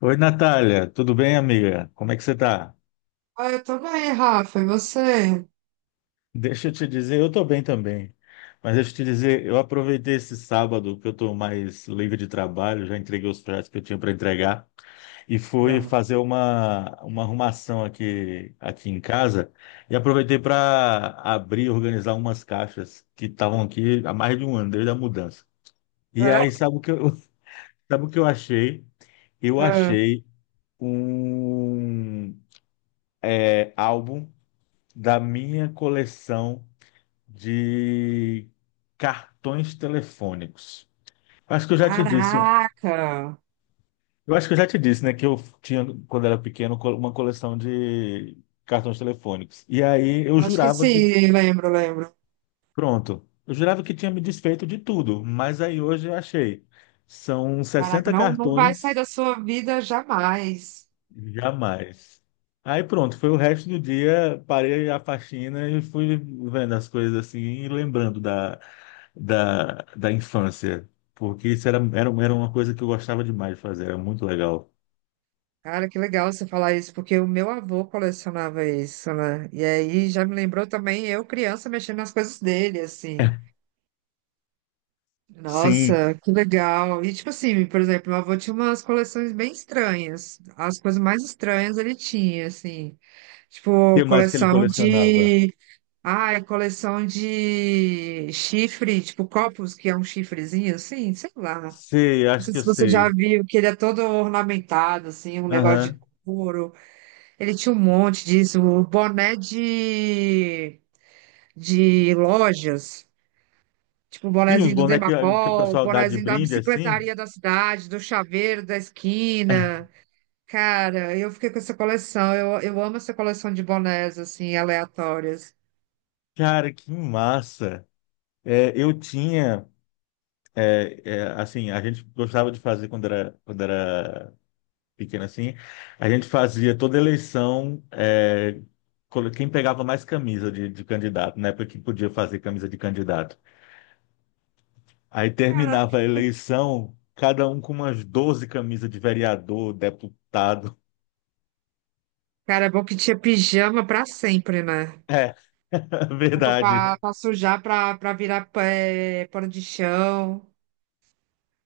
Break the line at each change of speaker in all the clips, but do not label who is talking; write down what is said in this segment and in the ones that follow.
Oi, Natália, tudo bem, amiga? Como é que você tá?
Ah, eu tô bem, Rafa. E você?
Deixa eu te dizer, eu tô bem também, mas deixa eu te dizer, eu aproveitei esse sábado que eu tô mais livre de trabalho, já entreguei os projetos que eu tinha para entregar e fui
Legal.
fazer uma arrumação aqui em casa e aproveitei para abrir e organizar umas caixas que estavam aqui há mais de um ano, desde a mudança. E
Ah,
aí, sabe o que eu, sabe o que eu achei? Eu
ah.
achei um álbum da minha coleção de cartões telefônicos. Acho que eu já te disse,
Caraca!
eu acho que eu já te disse, né, que eu tinha, quando era pequeno, uma coleção de cartões telefônicos. E aí eu
Acho que
jurava que,
sim, lembro.
pronto, eu jurava que tinha me desfeito de tudo, mas aí hoje eu achei. São
Caraca,
60
não vai sair
cartões,
da sua vida jamais.
jamais. Aí pronto, foi o resto do dia, parei a faxina e fui vendo as coisas assim e lembrando da infância, porque isso era uma coisa que eu gostava demais de fazer, era muito legal.
Cara, que legal você falar isso, porque o meu avô colecionava isso, né? E aí já me lembrou também eu, criança, mexendo nas coisas dele, assim.
Sim,
Nossa,
o
que legal. E tipo assim, por exemplo, meu avô tinha umas coleções bem estranhas. As coisas mais estranhas ele tinha, assim. Tipo,
que mais que ele
coleção
colecionava?
de. Ah, é coleção de chifre, tipo copos, que é um chifrezinho assim, sei lá.
Sei,
Não
acho
sei
que eu
se você já
sei.
viu, que ele é todo ornamentado, assim, um negócio de
Aham.
couro. Ele tinha um monte disso, o boné de lojas, tipo o
Tinha uns
bonézinho do
bonecos que o
Demacol, o
pessoal dá de
bonézinho da
brinde assim.
bicicletaria da cidade, do chaveiro da esquina. Cara, eu fiquei com essa coleção, eu amo essa coleção de bonés, assim, aleatórias.
Cara, que massa! É, eu tinha, assim, a gente gostava de fazer quando era pequeno assim, a gente fazia toda eleição, quem pegava mais camisa de candidato, na época que podia fazer camisa de candidato. Aí
Cara,
terminava a eleição, cada um com umas 12 camisas de vereador, deputado.
Cara, é bom que tinha pijama pra sempre, né?
É,
Roupa
verdade,
pra, pra sujar, pra, pra virar pé, pano de chão.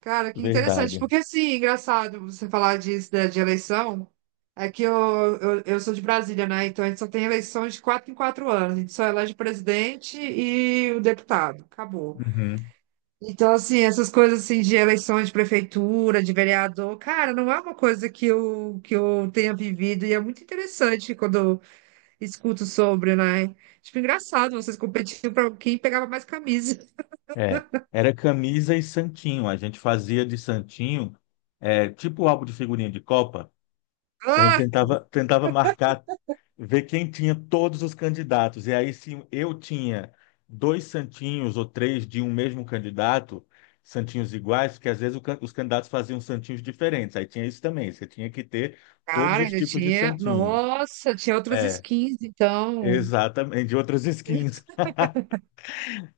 Cara, que interessante.
verdade.
Porque, assim, engraçado você falar disso, né, de eleição. É que eu sou de Brasília, né? Então a gente só tem eleição de quatro em quatro anos. A gente só elege o presidente e o deputado. Acabou.
Uhum.
Então, assim, essas coisas assim de eleições de prefeitura, de vereador, cara, não é uma coisa que eu tenha vivido. E é muito interessante quando escuto sobre, né? Tipo, engraçado, vocês competiam pra quem pegava mais camisa.
É, era camisa e santinho. A gente fazia de santinho, tipo álbum de figurinha de Copa. A gente
Ah,
tentava marcar, ver quem tinha todos os candidatos. E aí, se eu tinha dois santinhos ou três de um mesmo candidato, santinhos iguais, porque às vezes os candidatos faziam santinhos diferentes. Aí tinha isso também. Você tinha que ter todos
cara,
os
ainda
tipos de
tinha.
santinho.
Nossa, tinha outras
É,
skins, então.
exatamente, de outras skins.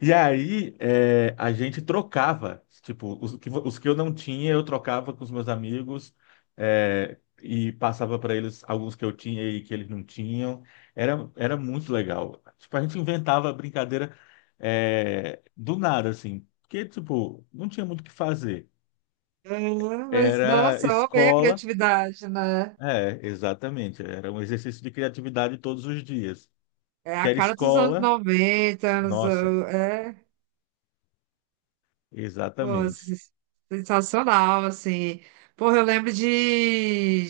E aí, é, a gente trocava, tipo, os que eu não tinha, eu trocava com os meus amigos, e passava para eles alguns que eu tinha e que eles não tinham. Era muito legal. Tipo, a gente inventava brincadeira, do nada, assim, porque, tipo, não tinha muito o que fazer.
É, mas,
Era
nossa, ó, bem a
escola,
criatividade, né?
é, exatamente, era um exercício de criatividade todos os dias.
É
Que
a
era
cara dos anos
escola,
90 anos.
nossa,
É, pô,
exatamente.
sensacional, assim. Porra, eu lembro de,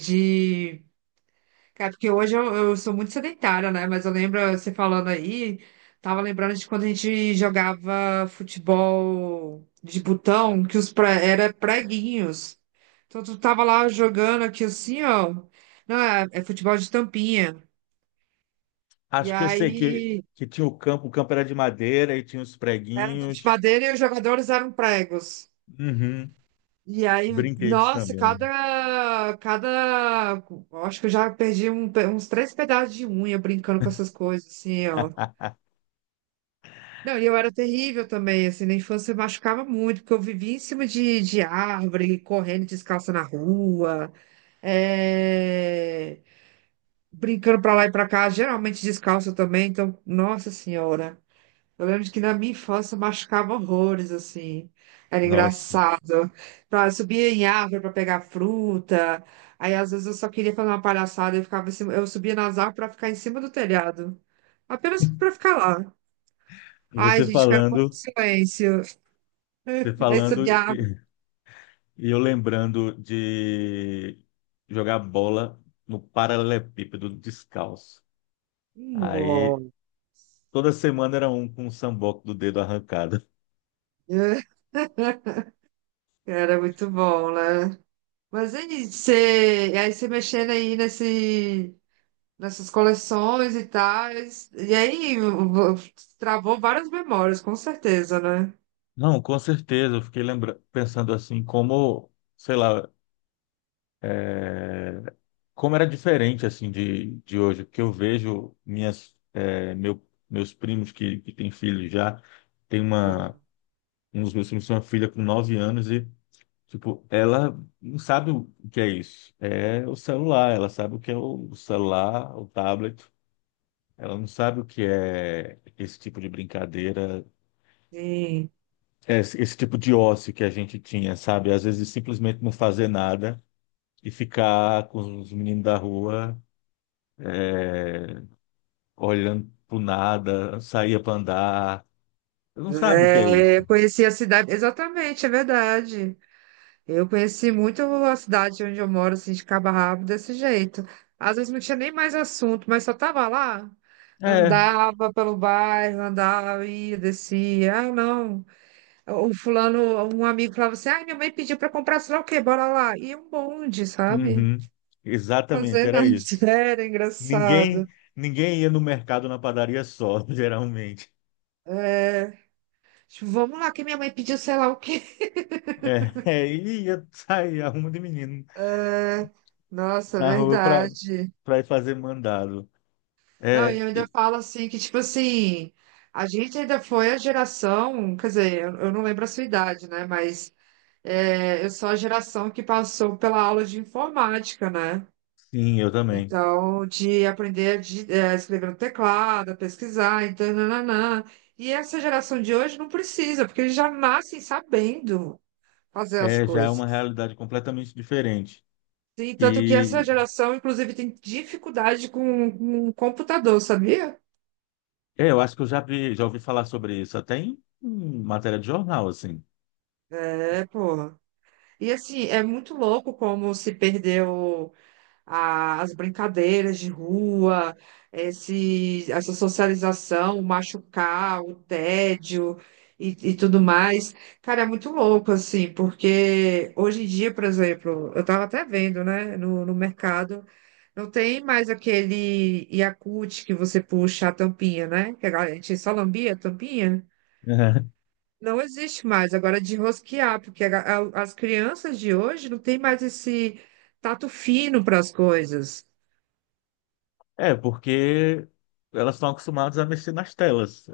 Cara, porque hoje eu sou muito sedentária, né? Mas eu lembro você falando aí, tava lembrando de quando a gente jogava futebol de botão, que os era preguinhos. Então tu tava lá jogando aqui assim, ó. Não, é futebol de tampinha. E
Acho que eu sei que,
aí
que tinha o campo era de madeira e tinha os
era um campo de
preguinhos.
madeira e os jogadores eram pregos.
Uhum.
E aí,
Brinquedos
nossa,
também.
cada, acho que eu já perdi uns três pedaços de unha brincando com essas coisas, assim, ó. Não, e eu era terrível também, assim, na infância eu machucava muito, porque eu vivia em cima de árvore, correndo descalça na rua, é, brincando pra lá e pra cá, geralmente descalça também, então, nossa senhora. Eu lembro de que na minha infância eu machucava horrores, assim, era
Nossa,
engraçado. Pra, eu subia em árvore pra pegar fruta, aí às vezes eu só queria fazer uma palhaçada, eu ficava em cima- eu subia nas árvores pra ficar em cima do telhado, apenas pra ficar lá. Ai,
você
gente, quero um pouco de
falando,
silêncio.
você
Aí
falando
subia a.
e eu lembrando de jogar bola no paralelepípedo descalço. Aí
Nossa,
toda semana era um com um samboco do dedo arrancado.
era muito bom, né? Mas aí você, e aí você mexendo aí nessas coleções e tal, travou várias memórias, com certeza, né?
Não, com certeza, eu fiquei lembra pensando assim, como, sei lá, como era diferente assim de hoje, porque eu vejo minhas meus primos que têm filhos já, tem uma
Ah.
um dos meus primos tem uma filha com 9 anos e tipo, ela não sabe o que é isso. É o celular, ela sabe o que é o celular, o tablet. Ela não sabe o que é esse tipo de brincadeira,
Sim.
é esse tipo de ócio que a gente tinha, sabe? Às vezes simplesmente não fazer nada e ficar com os meninos da rua olhando pro nada, saía para andar. Eu não sabe o que é
É, eu
isso.
conheci a cidade, exatamente, é verdade. Eu conheci muito a cidade onde eu moro, assim, de cabo a rabo, desse jeito. Às vezes não tinha nem mais assunto, mas só tava lá.
É,
Andava pelo bairro, andava, ia, descia. Ah, não. O fulano, um amigo falava assim, ah, minha mãe pediu pra comprar, sei lá o quê, bora lá. E um bonde, sabe?
uhum, exatamente,
Fazer
era
nada.
isso.
Era
Ninguém,
engraçado.
ninguém ia no mercado na padaria só, geralmente.
É, tipo, vamos lá, que minha mãe pediu sei lá o quê.
E ia sair arruma de menino
É, nossa, é
na rua
verdade.
para ir fazer mandado.
Não, e
É,
eu ainda
e-
falo assim que, tipo assim, a gente ainda foi a geração, quer dizer, eu não lembro a sua idade, né? Mas é, eu sou a geração que passou pela aula de informática, né?
sim, eu também.
Então, de é, escrever no teclado, a pesquisar, então, nananã. E essa geração de hoje não precisa, porque eles já nascem sabendo fazer as
É, já é uma
coisas.
realidade completamente diferente.
Sim, tanto que essa
E
geração, inclusive, tem dificuldade com computador, sabia?
é, eu acho que eu já vi, já ouvi falar sobre isso até em, em matéria de jornal, assim.
É, pô. E assim, é muito louco como se perdeu as brincadeiras de rua, essa socialização, o machucar, o tédio e tudo mais. Cara, é muito louco, assim, porque hoje em dia, por exemplo, eu estava até vendo, né, no mercado, não tem mais aquele Yakult que você puxa a tampinha, né? Que a gente só lambia a tampinha. Não existe mais agora de rosquear, porque as crianças de hoje não têm mais esse tato fino para as coisas.
É, porque elas estão acostumadas a mexer nas telas.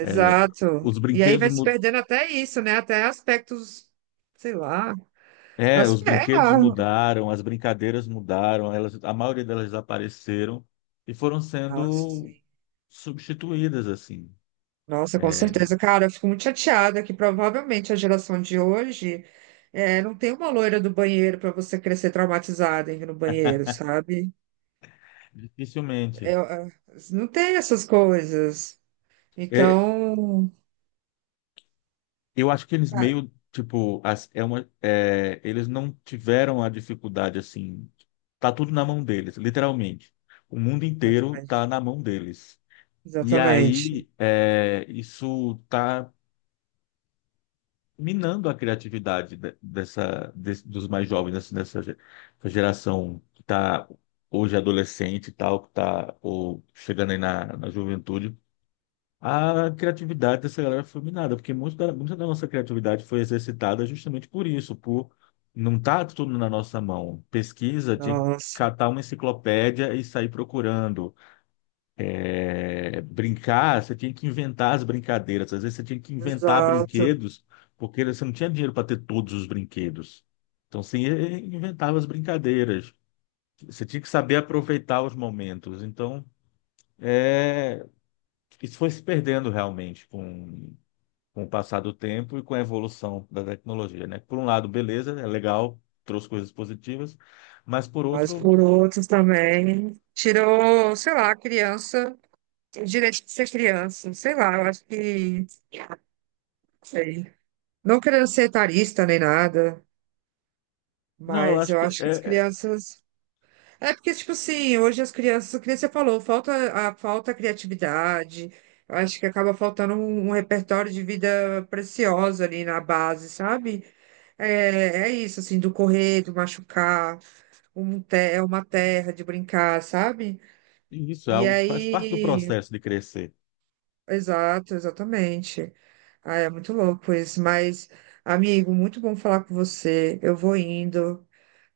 É, os
E aí
brinquedos,
vai se perdendo até isso, né? Até aspectos, sei lá,
é,
as...
os
é,
brinquedos
ah,
mudaram, as brincadeiras mudaram, elas, a maioria delas desapareceram e foram
nossa,
sendo
sim.
substituídas assim,
Nossa, com
é,
certeza, cara, eu fico muito chateada que provavelmente a geração de hoje não tem uma loira do banheiro para você crescer traumatizada indo no banheiro, sabe?
dificilmente.
Eu- eu- não tem essas coisas.
É,
Então,
eu acho que eles meio tipo, é uma, é, eles não tiveram a dificuldade assim. Tá tudo na mão deles, literalmente. O mundo inteiro tá
exatamente.
na mão deles. E
Exatamente.
aí, é, isso está minando a criatividade dessa, dos mais jovens, assim, essa geração que está hoje adolescente e tal, que está ou chegando aí na, na juventude. A criatividade dessa galera foi minada, porque muita da nossa criatividade foi exercitada justamente por isso, por não estar tudo na nossa mão. Pesquisa, tinha que
Nossa,
catar uma enciclopédia e sair procurando é, brincar, você tinha que inventar as brincadeiras. Às vezes você tinha que inventar
exato.
brinquedos, porque você não tinha dinheiro para ter todos os brinquedos. Então você inventava as brincadeiras. Você tinha que saber aproveitar os momentos. Então, é, isso foi se perdendo realmente com o passar do tempo e com a evolução da tecnologia, né? Por um lado, beleza, é legal, trouxe coisas positivas, mas por
Mas
outro,
por outros também tirou, sei lá, a criança, o direito de ser criança, sei lá, eu acho que, não sei. Não querendo ser etarista nem nada,
não, eu
mas
acho
eu
que
acho que as
é, é
crianças. É porque, tipo assim, hoje as crianças, que nem você falou, falta a falta a criatividade. Eu acho que acaba faltando um repertório de vida preciosa ali na base, sabe? É, é isso, assim, do correr, do machucar, é uma terra de brincar, sabe?
isso, é
E
algo que faz parte do
aí,
processo de crescer.
exato, exatamente. Ah, é muito louco isso, mas, amigo, muito bom falar com você. Eu vou indo,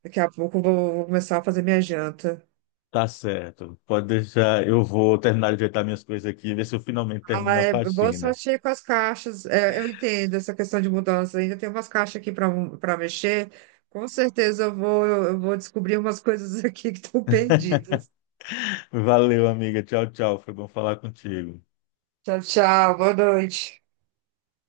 daqui a pouco vou começar a fazer minha janta.
Tá certo. Pode deixar. Eu vou terminar de ajeitar minhas coisas aqui e ver se eu finalmente
Ah,
termino a
é, boa
faxina.
sorte aí com as caixas. É, eu entendo essa questão de mudança, ainda tem umas caixas aqui para mexer. Com certeza eu vou descobrir umas coisas aqui que estão perdidas.
Valeu, amiga. Tchau, tchau. Foi bom falar contigo.
Tchau, tchau. Boa noite.